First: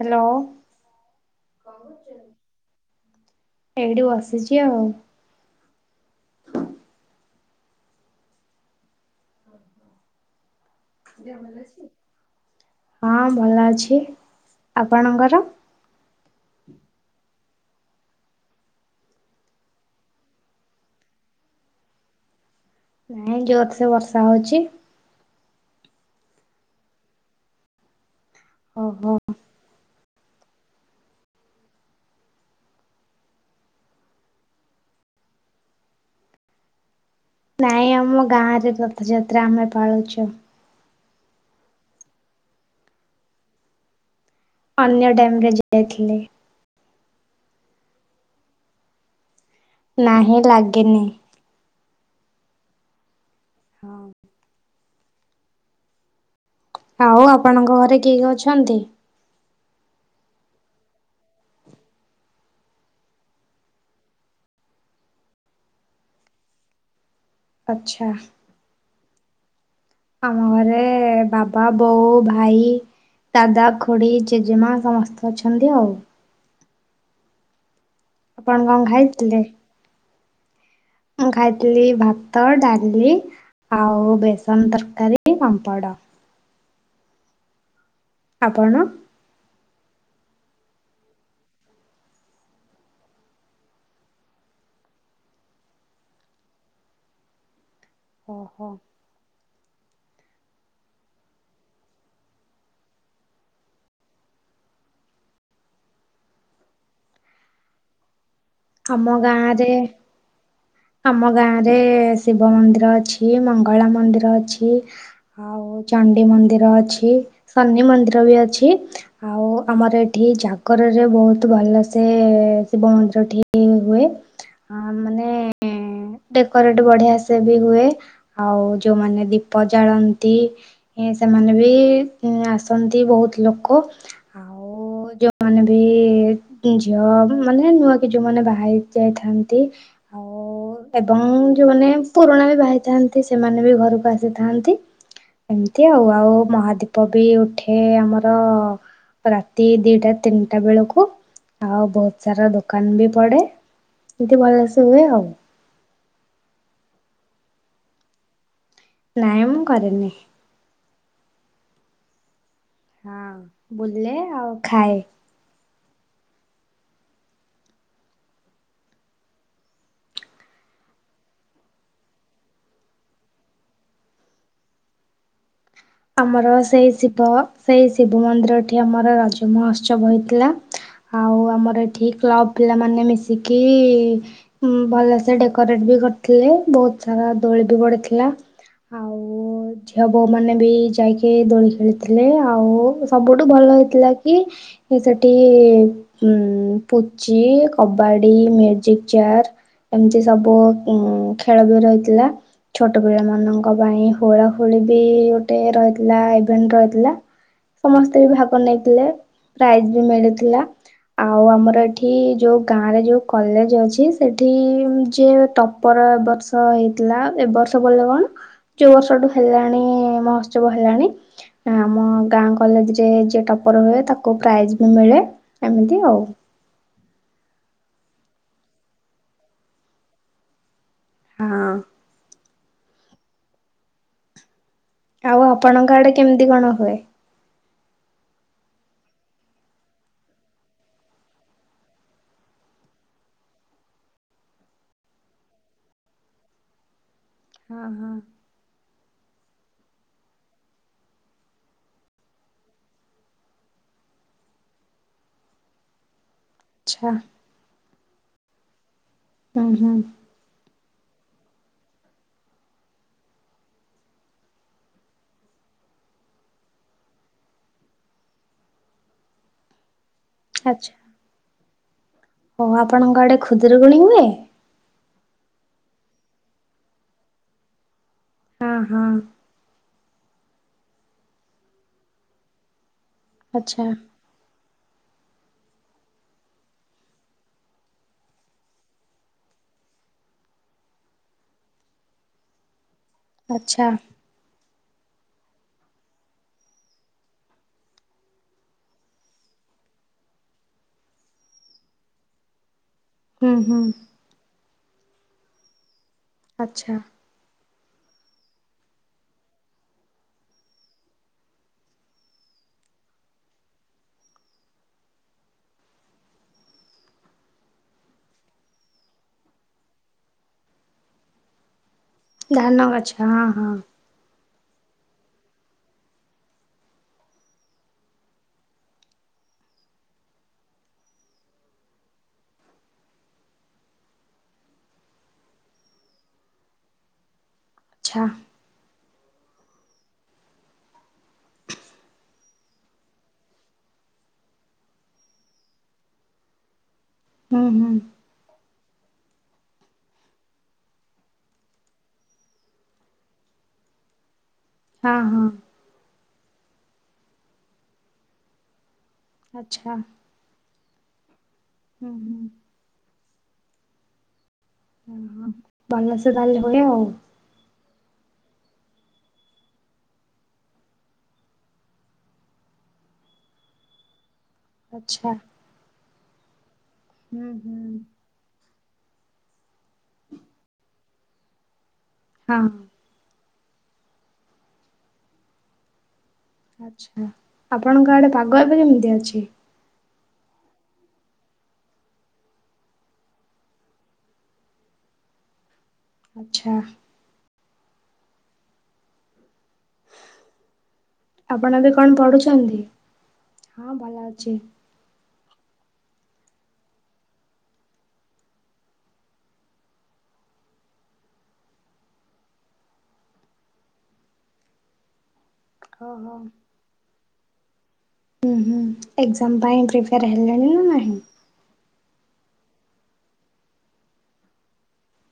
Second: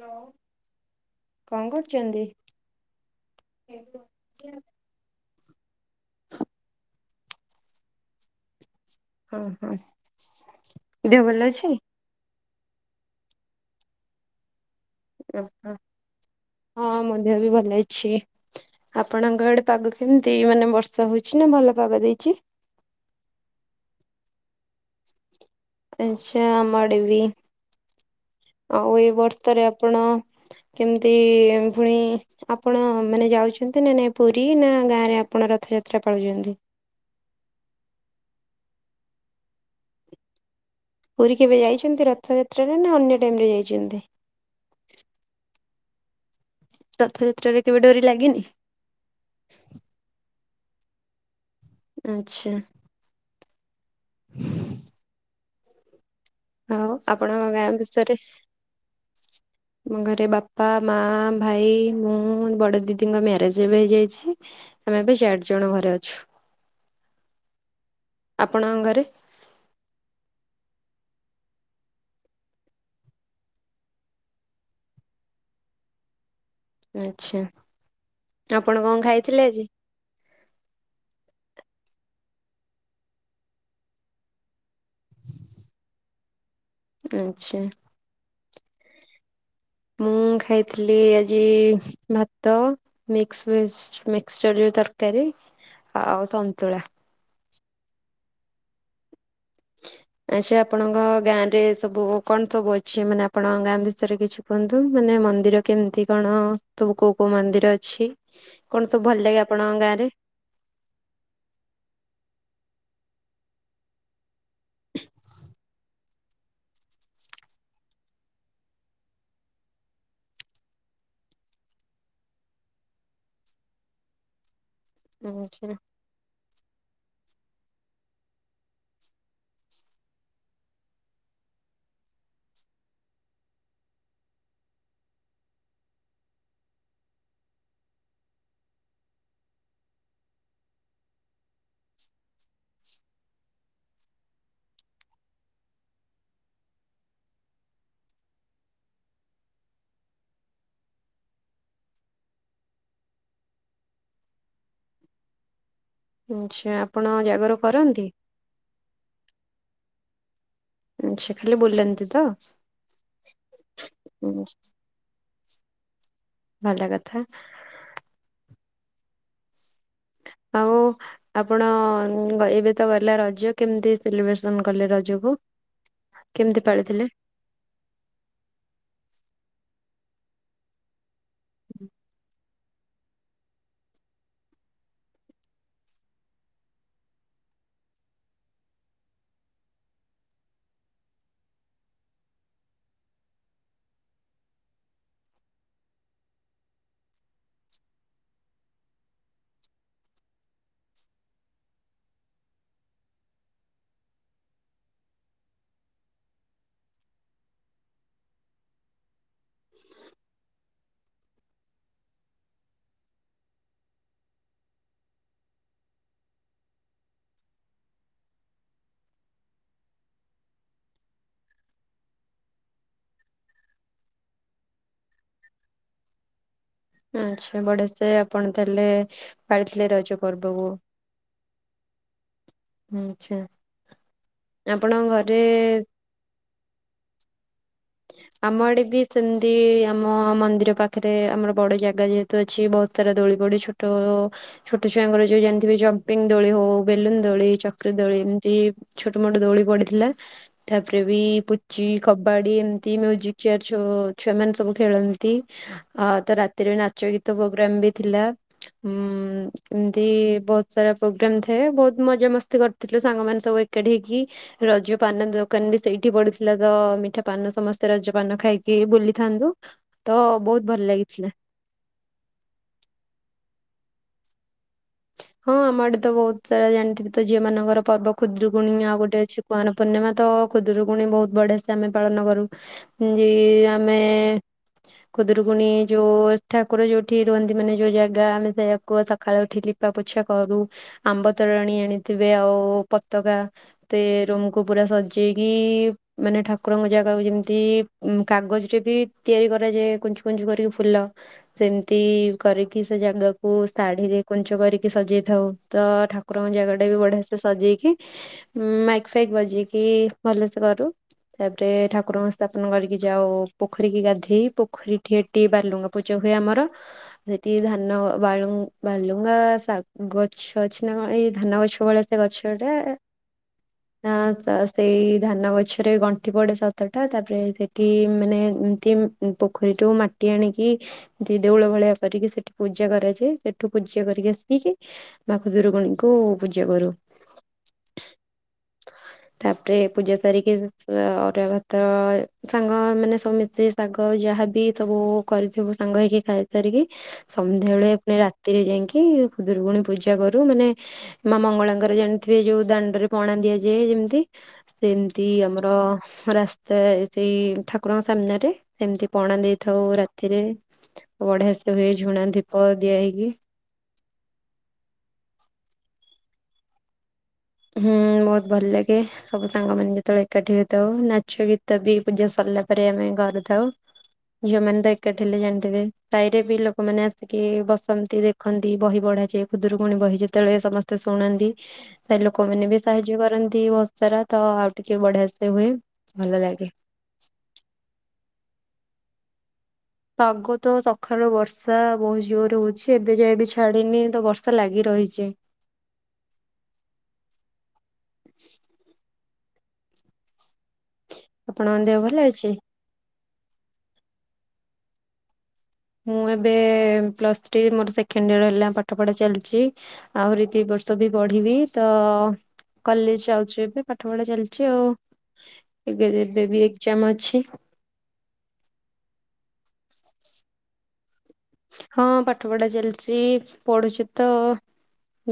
Hello କଣ କରୁଛନ୍ତି? ଏଇଠି ବସିଛି ଆଉ। ହଁ ହଁ ଦେହ ଭଲ ଅଛି? ହଁ ଭଲ ଅଛି ଆପଣଙ୍କର? ହଁ ମୋ ଦେହ ବି ଭଲ ଅଛି। ଆପଣଙ୍କ ଏଡେ ପାଗ କେମତି ମାନେ ବର୍ଷା ହଉଛି ନା ଭଲ ଭଲ ପାଗ ଦେଇଛି? ନାଇଁ ଜୋର ସେ ବର୍ଷା ହଉଛି। ଆଛା ଆମ ଆଡେ ବି। ଆଉ ଏଇ ଓହୋ ବର୍ଷା ରେ ଆପଣ କେମିତି ପୁଣି ଆପଣ ମାନେ ଯାଉଛନ୍ତି ନା ନାଇଁ ପୁରୀ ନା ଗାଁରେ ଅପ୍ ଆପଣ ରଥଯାତ୍ରା ପାଳୁଛନ୍ତି? ନାଇଁ ଆମ ଗାଁ ରେ ରଥଯାତ୍ରା ଆମେ ପାଳୁଛୁ। ପୁରୀ କେବେ ଯାଇଛନ୍ତି ରଥଯାତ୍ରାରେ ନା ଅନ୍ୟ ଟାଇମରେ ଯାଇଛନ୍ତି? ଅନ୍ୟ ଟାଇମ୍ ରେ ଯାଇଥିଲି। ରଥଯାତ୍ରାରେ କେବେ ଡୋରି ଲାଗିନି। ନାହିଁ ଲାଗିନି। ଆଚ୍ଛା। ହଁ। ଆଉ ଆପଣଙ୍କ ଘରେ କିଏ କିଏ ଅଛନ୍ତି? ମୋ ଘରେ ବାପା, ମା, ଭାଇ, ମୁଁ ବଡ ଦିଦିଙ୍କ ମ୍ୟାରେଜ ହେଇଯାଇଛି। ଆମେ ଏବେ ଚାରି ଜଣ ଘରେ ଅଛୁ। ଆଚ୍ଛା ଆପଣଙ୍କ ଘରେ? ଆମ ଘରେ ବାବା, ବୋଉ, ଭାଇ। ଦାଦା, ଖୁଡି, ଜେଜେମା ସମସ୍ତେ ଅଛନ୍ତି ଆଉ। ଆଛା ଆପଣ କଣ ଖାଇଥିଲେ ଆଜି? ମୁ ଖାଇଥିଲି ଭାତ, ଡାଲି ଆଉ ବେସନ ତରକାରୀ, ପାମ୍ପଡ଼। ଆଛା। ଆପଣ? ମୁଁ ଖାଇଥିଲି ଆଜି ଭାତ, ମିକସ ଭିଜ ମିକ୍ସଚର ତରକାରୀ ଆଉ ସନ୍ତୁଳା। ଓହୋ। [unintelligible] ଆଚ୍ଛା ଆପଣଙ୍କ ଗାଁ ରେ ସବୁ କଣ ସବୁ ଅଛି ମାନେ ଆପଣଙ୍କ ଗାଁ ବିଷୟରେ କିଛି କୁହନ୍ତୁ? ମାନେ ମନ୍ଦିର କେମିତି କଣ ସବୁ କୋଉ କୋଉ ମନ୍ଦିର ଅଛି? କଣ ସବୁ ଆମ ଭଲ ଲାଗେ ଗାଁରେ ଆପଣଙ୍କ ଗାଁ ରେ? ଆମ ଗାଁ ରେ ଶିବ ମନ୍ଦିର ଅଛି, ମଙ୍ଗଳା ମନ୍ଦିର ଅଛି ଆଉ ଆଉ ଚଣ୍ଡୀ ମନ୍ଦିର ଅଛି, ଶନି ମନ୍ଦିର ବି ଅଛି, ଆଉ ଆମର ଏଠି ଜାଗ ଘରେ ବହୁତ ଭଲ ସେ ଶିବ ମନ୍ଦିର ଏଠି ହୁଏ। ଆ ମାନେ ଆଛା। ଡେକୋରେଟ ବଢିଆ ସେ ବି ହୁଏ ଆଉ ଯୋଉମାନେ ଦୀପ ଜାଳନ୍ତି। ସେମାନେ ବି ଆସନ୍ତି ବହୁତ ଲୋକ ଆଉ ଆଉ ଯୋଉମାନେ ବି ଝିଅ ମାନେ ନୂଆ କି ଯୋଉମାନେ ବାହାରି ଯାଇଥାନ୍ତି। ଆଉ ଏବଂ ଯୋଉମାନେ ପୁରୁଣା ବି ବାହାଇଥାନ୍ତି ସେମାନେ ବି ଘରକୁ ଆସିଥାନ୍ତି। ଏମିତି ଆଉ ଆଉ ମହାଦୀପ ବି ଉଠେ ଆମର। ରାତି ଦିଟା ତିନିଟା ବେଳକୁ ଆଉ ବହୁତ ସାରା ଦୋକାନ ବି ପଡେ। ଏମୀତି ଭଲସ ହୁଏ ଆଉ। ଆଛା ଆପଣ ଜାଗର କରନ୍ତି? ନାଇ ମୁଁ କରେନି। ଆଚ୍ଛା ଖାଲି ବୁଲନ୍ତି ତ। ହଁ ବୁଲେ ଆଉ ଖାଏ। ଭଲ କଥା। ଆଉ ଆପଣ ଏବେ ତ ଗଲେ ରଜ, କେମିତି ସେଲିବ୍ରେସନ କଲେ ରଜକୁ? ଆମର କେମିତି ସେଇ ପାଳିଥିଲେ ଶିବ ସେଇ ଶିବ ମନ୍ଦିର ଟି ଆମର ରଜ ମହୋତ୍ସବ ହୋଇଥିଲା ଆଉ ଆମର ଏଠି କ୍ଲବ ପିଲାମାନେ ମିଶିକି ଭଲସେ ଡେକୋରେଟ ବି କରିଥିଲେ ବହୁତ ସାରା ଦୋଳି ବଢିଥିଲା ଆଉ-ଉ-ଉ-ଉ ଝିଅ ବୋଉ ମାନେ ବି ଯାଇକି ଦୋଳି ଖେଳିଥିଲେ ଆଉ ସବୁଠୁ ଭଲ ହେଇଥିଲା କି ସେଠି-ଇ-ଇ-ଇ ଉମ୍-ମ୍-ମ୍ ପୁଚି, କବାଡି, ମ୍ୟୁଜିକ ଚେୟାର। ଏମିତି ସବୁ ଉ ଖେଳ ବି ରହିଥିଲା। ଛୋଟ ପିଲା ମାନଙ୍କ ପାଇଁ ହୋଳା ହୋଳି ବି ଗୋଟେ ରହିଥିଲା ଇଭେଣ୍ଟ ରହିଥିଲା। ସମସ୍ତେ ବି ଭାଗ ନେଇଥିଲେ ପ୍ରାଇଜ୍ ବି ମିଳିଥିଲା। ଆଉ ଆମର ଏଠି ଯୋଉ ଗାଁ ରେ ଯୋଉ କଲେଜ ଅଛି ସେଠି-ଇ-ଇ-ଇ ଯିଏ ଟପର ଏବ ବର୍ଷ ହେଇଥିଲା ଏବ ବର୍ଷ ବୋଲେ କଣ ଯୋଉ ବର୍ଷଠୁ ହେଲାଣି-ଇ-ଇ-ଇ ମହୋ ଉତ୍ସବ ହେଲାଣି। ଆମ ଗାଁ କଲେଜ ରେ ଯିଏ ଟପର ହୁଏ ତାକୁ ପ୍ରାଇଜ ବି ମିଳେ ଏମିତି ଆଉ। ଆଚ୍ଛା ବଢିଆ ସେ ଆପଣ ତାହେଲେ ପାଳିଥିଲେ ରଜ ପର୍ବକୁ। ହଁ। ଆଛା ଆପଣଙ୍କ ଆଉ ଘରେ-ଏ-ଏ ଆପଣଙ୍କ ଆଡେ କେମିତି କଣ ହୁଏ? ଆମ ଆଡେ ବି ସେମିତି-ଇ-ଇ ଆମ ମନ୍ଦିର ପାଖରେ ଆମର ବଡ ଜାଗା ଯେହେତୁ ଅଛି ବହୁତ ସାରା ଦୋଳି ଗୋଟେ ଛୋଟ-ଅ-ଅ ଛୋଟ ଛୁଆଙ୍କର ଯୋଉ ଜାଣିଥିବେ ଜପିଙ୍ଗ ଦୋଳି ହଉ ବେଲୁନ ଦୋଳି ହଁ ଚକ୍ରି ହଁ। ଦୋଳି ଏମତି। ଛୋଟ ମୋଟ ଦୋଳି ପଡିଥିଲା। ତାପରେ ବି ପୁଚି, କବାଡି ଏମ ଦି ମ୍ୟୁଜିକ ଚେୟାର ଛୋ ଛୁଆ ମାନେ ସବୁ ଖେଳନ୍ତି। ଆ ରା ଏଥିରେ ନାଚ ଆଚ୍ଛା ଗୀତ ପ୍ରୋଗ୍ରାମ ବି ଥିଲା ହୁଁ ଉଁ-ଉ-ଉ ହୁଁ ଏମିତି-ଇ-ଇ ବହୁତ ସାରା ପ୍ରୋଗ୍ରାମ ଥାଏ ବହୁତ ମଜା ମସ୍ତି କରିଥିଲୁ ସାଙ୍ଗ ମାନେ ସବୁ ଏକାଠି ହେଇକି। ରଜ ପାନ ଦୋକାନ ସେଇଠି ପଡିଥିଲା ତ ମିଠା ପାନ ସମସ୍ ତ ରଜପାନ ଖାଇକି ବୁଲିଥାନ୍ତୁ। ତ ବହୁତ ଭଲ ଲାଗିଥିଲା। ହ ଆପଣଙ୍କ ଆଡେ ଖୁଦରୁକୁଣୀ ହୁଏ? ହଁ ଆମ ଆଡେ ତ ବହୁତ ସାରା ଜାଣିଥିବେ ତ ଝିଅ ମାନଙ୍କର ପର୍ବ ହଁ ଖୁଦୁରୁକୁୁଣୀ ଆଉ ହଁ ଗୋଟେ ଅଛି କୁଆର ପୂର୍ଣ୍ଣିମା ତ ଖୁଦୁରୁକୁୁଣି ବହୁତ ବଢିଆ ସେ ଆମେ ପାଳନ କରୁ ଯେ-ଏ-ଏ ଆଚ୍ଛା ଆମେ-ଏ-ଏ ଖୁଦୁରୁକୁୁଣୀ ଯୋଉ ଠାକୁର ଯୋଉଠି ରୁହନ୍ତି ମାନେ ଯୋଉ ଜାଗା ଆମେ ସେଇଆକୁ ସକାଳେ ଉଠିକି ପା ପୋଛା କରୁ ଆମ୍ବ ତରାଣି ଆଣିଥିବେ ଆଉ ପତକା ଆଚ୍ଛା ତେ ରୁମକୁ ପୁରା ସଜେଇକି-ଇ-ଇ-ଇ ମାନେ ଠାକୁରଙ୍କ ଜାଗାକୁ ଯେମିତି ମ କାଗଜରେ ବି ତିଆରି କରା ଏ ଯେ କୁଞ୍ଚୁ କୁଞ୍ଚୁ କରିକି ଫୁଲ ସେମିତି କରି କି ସେ ଯେ ଜାଗାକୁ ହୁଁ ହୁଁ ଶାଢିରେ କୁଞ୍ଚ କରିକି ସଜେଇଥାଉ। ତ ଠା ଠାକୁର ଙ୍କ ଜାଗା ଟା ଆଚ୍ଛା। ବି ବଢିଆ ସେ ସଜେଇକି ମାଇକି ଫାଇକ୍ ବଜେଇକି ଭଲସେ କରୁ। ତାପରେ ଠାକୁରଙ୍କ ସ୍ଥାପନ କରିକି ଯାଉ ପୋଖରି କି ଗାଧେଇ। ପୋଖରି ଠିଏ ଟି ବାର୍ଲୁଙ୍ଗା ପୂଜା ହୁଏ ଆମର ସେଠି ଧାନ ବାଳୁ ବାଲୁ ଙ୍ଗା ଶାଗ ଗଛ ଅଛି ନା କଣ ଏଇ ଧାନ ଗଛ ଭଳିଆ ସେ ଗଛଟା ଧାନ ଗଛ ହଁ ହଁ ଆ ନ୍ତା ଆସ ସେଇ ଧାନ ଗଛରେ ଗଣ୍ଠି ପଡେ ସାତଟା ତା ପରେ ସେଠିମାନେ ଏମତି ପୋଖରୀ ସେଠୁ ମାଟି ଆଣିକି ଦେ ଦେଉଳ ଭଳିଆ କରିକି ସେଠି ପୂଜା କରାଯାଏ। ସେଠୁ ପୂଜା କରିକି ଆସିକି ମା ଖୁଦୁରୁକୁଣୀଙ୍କୁ ପୂଜା କରୁ। ଆଛା। ହା ତା ପରେ ପୂଜା ସାରିକି ଅ ଅରୁଆ ଭାତ ସାଙ୍ଗମାନେ ସମସ୍ତେ ଶାଗ ଯାହା ତଥାବି ସବୁ କରିଥିବୁ ସାଙ୍ଗ ହେଇକି ଖାଇସାରିକି ହୁଁ ହୁଁ ସନ୍ଧ୍ୟାବେଳେ ପୁଣି ରା ଘରେ ଯାଇଙ୍କି ଖୁଦୁରୁକୁଣୀ ପୂଜା କରୁ ମାନେ ମା ମଙ୍ଗଳାଙ୍କର ଜାଣିଥିବେ ଯୋଉ ଦାଣ୍ଡରେ ପଣା ଦିଆ ଯେ ଯେମତି ହଁ ସେମତି ହଁ। ଆମର ରାସ୍ତା ସେଇ ଠାକୁରଙ୍କ ସାମ୍ନରେ ସେମତି ପଣା ଦେଇଥାଉ ଆଚ୍ଛା ରାତିରେ ବଢିଆ ସେ ହୁଏ ହୁଁ ଝୁଣା ହୁଁ ଦୀପ ଦିଆ ହେଇକି ହ ହଁ ଭଲସେ ତାହେଲେ ହୁଏ ଆଉ। ହୁଁ ବହୁତ ଭଲ ଲାଗେ ସବୁ ସାଙ୍ଗମାନେ ଯେତେବେଳେ ଏକାଠି ହେଇଥାଉ ନାଚ ଗୀତ ବି ପୂଜା ସ ଗଲା ପରେ ଆମେ ଘରେଥାଉ। ଝିଅମାନ ତ ଏକାଠି ଆଚ୍ଛା ହେଲେ ଜାଣିଥିବେ ସାହିରେ ବି ଲୋକମାନେ ଆସିକି ହୁଁ ହୁଁ ବସନ୍ତି ଦେଖନ୍ତି। ଏହି ବହି ପଢ଼ାଯାଏ ଖୁଦୁରୁକୁଣୀ ବହି ଯେତେବେଳେ ସମସ୍ତେ ଶୁଣନ୍ତି, ସେ ହଁ ଲୋକମାନେ ବି ସାହାଯ୍ୟ କରନ୍ତି। ଏଇ ବର୍ଷସାରା ତ ଆଉ ଟିକେ ବଢିଆ ସେ ହୁଏ। ଭଲ ଲାଗେ। ଆଛା ଆପଣଙ୍କ ଆଡେ ପାଗ ଏବେ କେମିତିକା ଅଛି? ପାଗ ତ ସକାଳୁ ବର୍ଷା ବହୁତ ଜୋର ହଉଛି, ଏବେ ଯାଏ ବି ଛାଡିନି ତ ବର୍ଷା ଲାଗି ରହୁଛି। ରହିଛି। ଆଛା। [inaudible] ଆପଣଙ୍କ ଆପଣବି ଦେହ କଣ ଭଲ ଅଛି? ପଢୁଛନ୍ତି ହଁ ଭଲ ଅଛି। ମୁଁ ଏବେ ପ୍ଲସଥ୍ରୀ ମୋର ସେକେଣ୍ଡଇୟର ହେଲା ପାଠ ପଢା ଚାଲିଛି ଆହୁରି ଦି ଏ ବର୍ଷ ବି ପଢିବି ତ କଲେଜ ଯାଉଛି, ଏବେ ପାଠପଢା ଚାଲିଛି ଆଉ। ଏବେ ଓହୋ। ଏବେ ବି ଏକ୍ଜାମ ଅଛି। ହୁଁ ହୁଁ ଏକ୍ଜାମ ପାଇଁ ପ୍ରିପେୟାର ହେଲେଣି ନା ନାହିଁ? ହଁ ପାଠପଢା ଚାଲିଛି ପଢୁଛୁ ତ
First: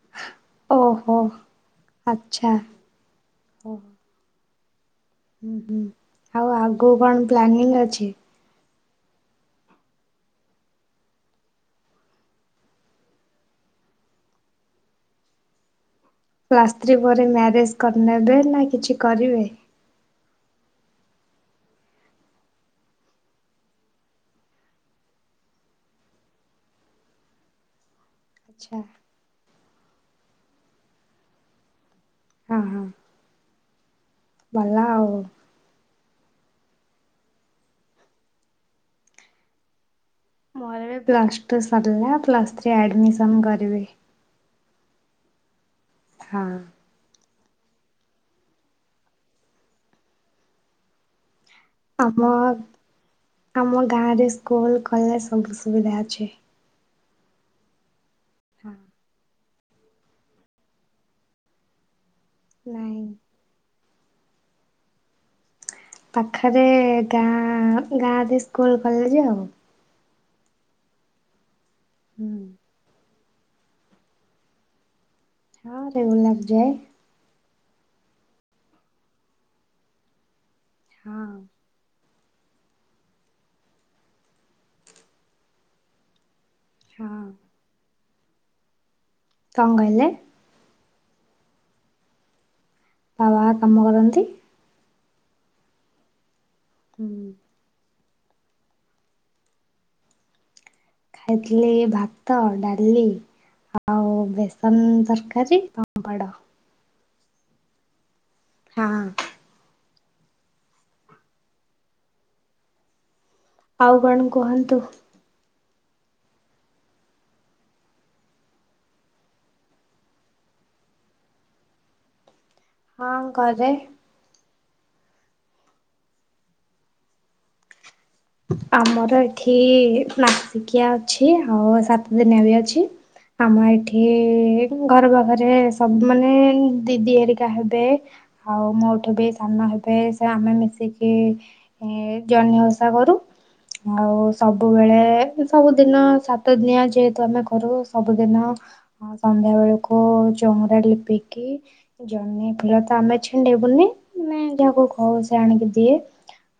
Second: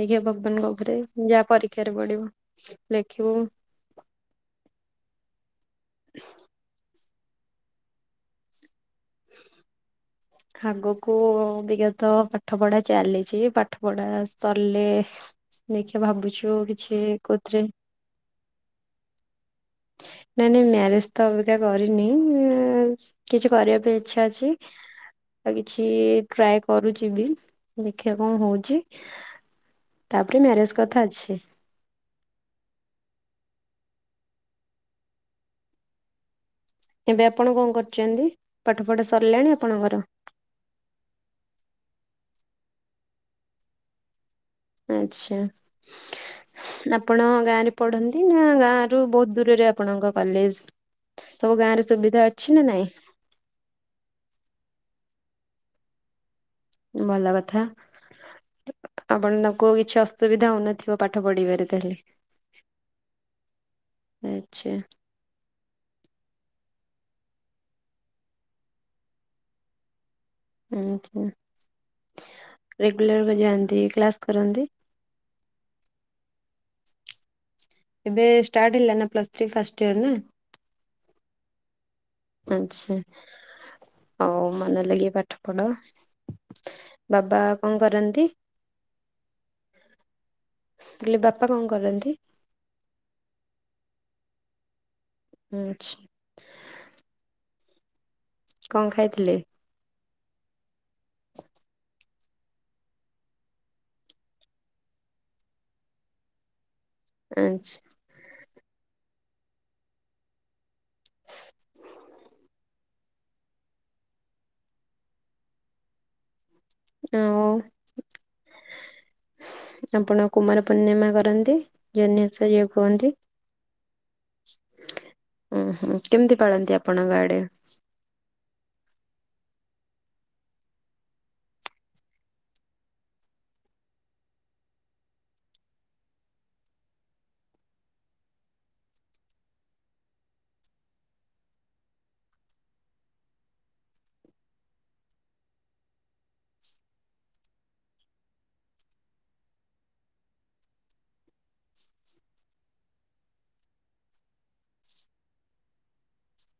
ଦେଖିବା ଭଗବାନଙ୍କ ଉପରେ ଓହୋ ଯାହା ପରୀକ୍ଷାରେ ପଢିବ ଆଚ୍ଛା ଲେଖିବୁ। ଓହୋ। ହୁଁ ହୁଁ ଆଉ ଆଗକୁ କଣ ପ୍ଲାନିଂ ଅଛି। [inaudible] ଆଗକୁ ବିଗତ ପାଠପଢା ଚାଲିଛି ପାଠପଢା ସରିଲେ ଲେଖି ପ୍ଲସ ଥ୍ରୀ ପରେ ମ୍ୟାରେଜ କରି ନେବେ ନା କିଛି କରିବେ ନା ନାଇଁ ନାଇଁ ମ୍ୟାରେଜ ତ ଅବିକା କରିନି କିଛି କରିବା ପାଇଁ ଇଚ୍ଛା ଅଛି। ଆଉ କିଛି ଟ୍ରାଏ କରୁଛି, ବି ଦେଖ ଦେଖିବା କଣ ଆଚ୍ଛା ହଉଛି ତାପରେ ମ୍ୟାରେଜ କଥା ଅଛି। ଆଁ ହ ଭଲ ଆଉ। ଏବେ ଆପଣ କଣ କରୁଛନ୍ତି ପାଠ ପଢ଼ା ସରିଲାଣି ଆପଣଙ୍କର? ମୋର ଏ ପ୍ଲସ୍ ଟୁ ସରିଲା ପ୍ଲସ୍ ଥ୍ରୀ ଆଡମିଶନ୍ କରିବି ଆଚ୍ଛା ହଁ। ଆଚ୍ଛା ଆପଣ ଗାଁ ରେ ପଢ଼ନ୍ତି ନା ଗାଁ ର ବହୁତ ଦୂରରେ ଆପଣଙ୍କ କଲେଜ ସବୁ ଗାଁରେ ସୁବିଧା ଆମ ଅଛି ନା ନାଇଁ? ଆମ ଗାଁରେ ସ୍କୁଲ କଲେଜ ସବୁ ସୁବିଧା ଅଛି। ଭଲ କଥା। ହଁ। ଆପଣଙ୍କୁ କିଛି ଅସୁବିଧା ହଉନଥିବ ପାଠ ପଢ଼ିବାରେ ତାହେଲେ ନାଇଁ ଆଚ୍ଛା। ପାଖରେ ଗାଁ ଗାଁରେ ସ୍କୁଲ କଲେଜ ଆଉ ଆଚ୍ଛା। ହୁଁ। କେତେ ବେଳକୁ ଯାଆନ୍ତି, କ୍ଲାସ କରନ୍ତି। ହଁ ରେଗୁଲାର୍ ଯାଏ। ଏବେ ଷ୍ଟାର୍ଟ ହେଲା ନା ପ୍ଲସ୍ ଥ୍ରି ଫାଷ୍ଟ ଇୟର ନା? ହଁ। ଆଚ୍ଛା ଆଉ ମନ ଲାଗେ ପାଠ ପଢ଼ା ହଁ। ବାବା କଣ କରନ୍ତି? କଣ କହିଲେ? ହେଲେ ବାପା କଣ କରନ୍ତି? ବାବା କାମ କରନ୍ତି। ଆଚ୍ଛା। ହୁଁ। କଣ ଖାଇଥିଲେ? ଖାଇଥିଲି ଭାତ, ଡାଳି ଆଉ ବେସନ ତରକାରୀ, ପାମ୍ପଡ। ଆଚ୍ଛା। ହଁ। ଆଉ କଣ କୁହନ୍ତୁ? ଓ। ଆପଣ କୁମାର ପୂର୍ଣ୍ଣିମା କରନ୍ତି ଜହ୍ନି ଓଷା ହଁ ଘରେ। ଉଁ ହଁ କେମିତି ପାଳନ୍ତି ଆପଣଙ୍କ ଆଡ଼େ? ଆମର ଏଠି ମାସିକିଆ ଅଛି ଆଉ ସାତ ଦିନିଆ ବି ଅଛି। ଆମ ଏଇଠି ଘର ପାଖରେ ସବୁ ମାନେ ଦିଦି ହେରିକା ହେବେ। ଆଉ ମୋଠୁ ବି ସାନ ହେବେ ସେ ଆମେ ମିଶିକି ଜହ୍ନି ଓଷା ଓଷା କରୁ। ଆଉ ସବୁବେଳେ ସବୁଦିନ ସାତଦିନିଆ ଯେହେତୁ ଆମେ ଘରୁ ସବୁଦିନ ଆଉ ସନ୍ଧ୍ୟା ବେଳକୁ ଚଉଁରା ଲିପିକି ଜହ୍ନି ଫୁଲ ତ ଆମେ ଛିଣ୍ଡେଇ ଛିଣ୍ଡେଇବୁନି ମାନେ ଯାହାକୁ କହୁ ସେ ଆଣିକି ଦିଏ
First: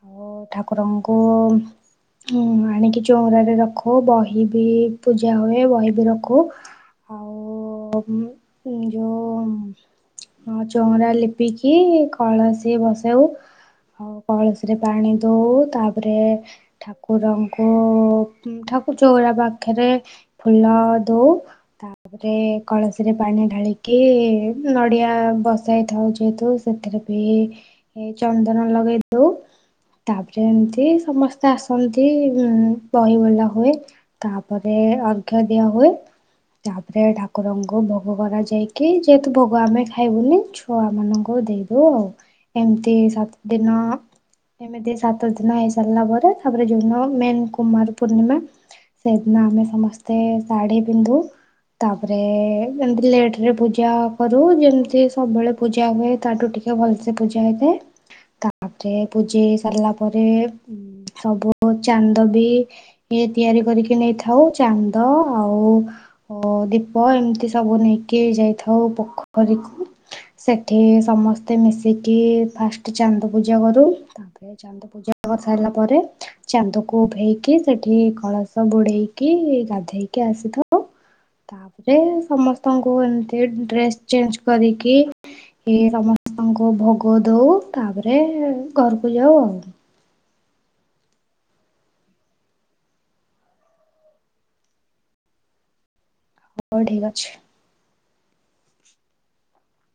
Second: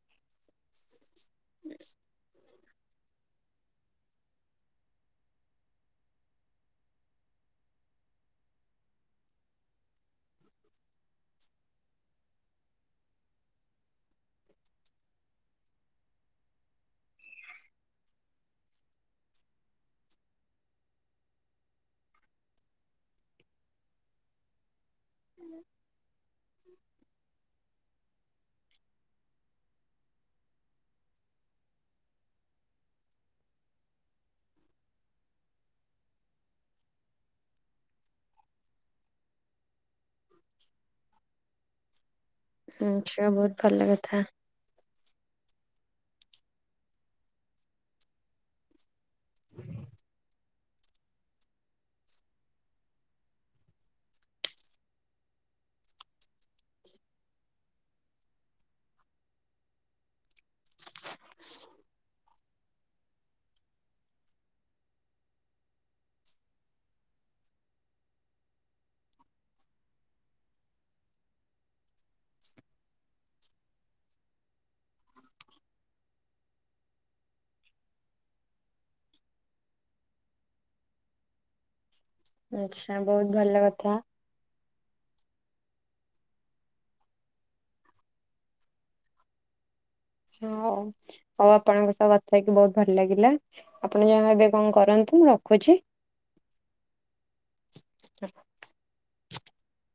ଆଉ ଠାକୁରଙ୍କୁ [inaudible] ହୁଁ। ଆଣିକି ଚଉଁରାରେ ରଖୁ ବହି ବି ପୂଜା ହୁଏ। ବହି ବି ରଖୁ ଆଉ ଓ ମୁଁ ଯଉ ହଁ ଚଉଁରା ଲିପିକି କଳସୀ ବସଉ। ଆଉ କଳସୀରେ ପାଣି ଦଉ ତା ତାପରେ ଠାକୁରଙ୍କୁ ଠାକୁର ଚଉରା ପାଖରେ ଫୁଲ ଧୋଉ ତାପରେ କଳସୀରେ ପାଣି ଢାଳିକି ନଡ଼ିଆ ନଡ଼ିଆ ବସାଇଥାଉ ଯେହେତୁ ସେଥିରେ ବି ହେ ଚନ୍ଦନ ଲଗେଇ ଦଉ ତାପରେ ଏମତି ସମସ୍ତେ ଆସନ୍ତି ଆଉ ବହି ବୋଲା ହୁଏ ତାପରେ ଅର୍ଘ୍ୟ ଦିଆ ହୁଏ। ହୁଏ। ତାପରେ ଠାକୁରଙ୍କୁ ଭୋଗ କରା ଯାଇକି ଯେହେତୁ ଭୋଗ ଆମେ ଖାଇବୁନି ଛୁଆ ମାନଙ୍କୁ ଦେଇଦଉ ଆଉ ଏମିତି ଆଚ୍ଛା ସାତ ବହୁତ ଦିନ ଭଲ କଥା ଏମିତି ସାତ ଦିନ ହେଇ ସାରିଲା ପରେ ତାପରେ ଯୋଉ ଦିନ ମେନ୍ କୁମାର ପୂର୍ଣ୍ଣିମା ସେଦିନ ଆମେ ସମସ୍ତେ ସାଢି ପିନ୍ଧୁ। ତାପରେ ଏମତି ଲେଟ ରେ ପୂଜା କରୁ ଯେମିତି ସବୁବେଳେ ପୂଜା ହୁଏ ତାଠୁ ଟିକେ ଟିକେ ଭଲସେ ପୂଜା ହେଇଥାଏ ତାପରେ ପୂଜେଇ ସାରିଲା ପରେ ସବୁ ଚାନ୍ଦ ବି ଇଏ ତିଆରି କରିକି ନେଇଥାଉ ଚାନ୍ଦ ଆଉ ଓ ଦୀପ ଏମିତି ସବୁ ନେଇକିଇ ଯାଇଥାଉ ପୋଖରୀକୁ। ସେଠି ସମସ୍ତେ ମିଶିକି ଫାଷ୍ଟ ଚାନ୍ଦ ପୂଜା କରୁ ତାପରେ ଚାନ୍ଦ ପୂଜା କରି ସାରିଲା ପରେ ଚାନ୍ଦକୁ ଭେଇକି ସେଠି କଳସ ବୁଡେଇକି ଟେ ଗାଧେଇକି ଆସିଥାଉ ତା ରେ ସମସ୍ତଙ୍କୁ ଆଚ୍ଛା ବହୁତ ଏମିତି ଭଲ କଥା ଡ୍ରେସ ଚେଞ୍ଜ କରିକି କି ସମସ୍ତଙ୍କୁ ଭୋଗ ଦଉ ତାପରେ ଘରକୁ ଯାଉ ଆଉ। [inaudible] ହଁ ହଉ ଆପଣଙ୍କ ସହ କଥା ହେଇକି ବହୁତ ଭଲ ଲାଗିଲା ଆପଣ ଯାହା ଏବେ କଣ କରନ୍ତୁ। ରଖୁଛି। ହ ଠିକ ଅଛି। [inaudible]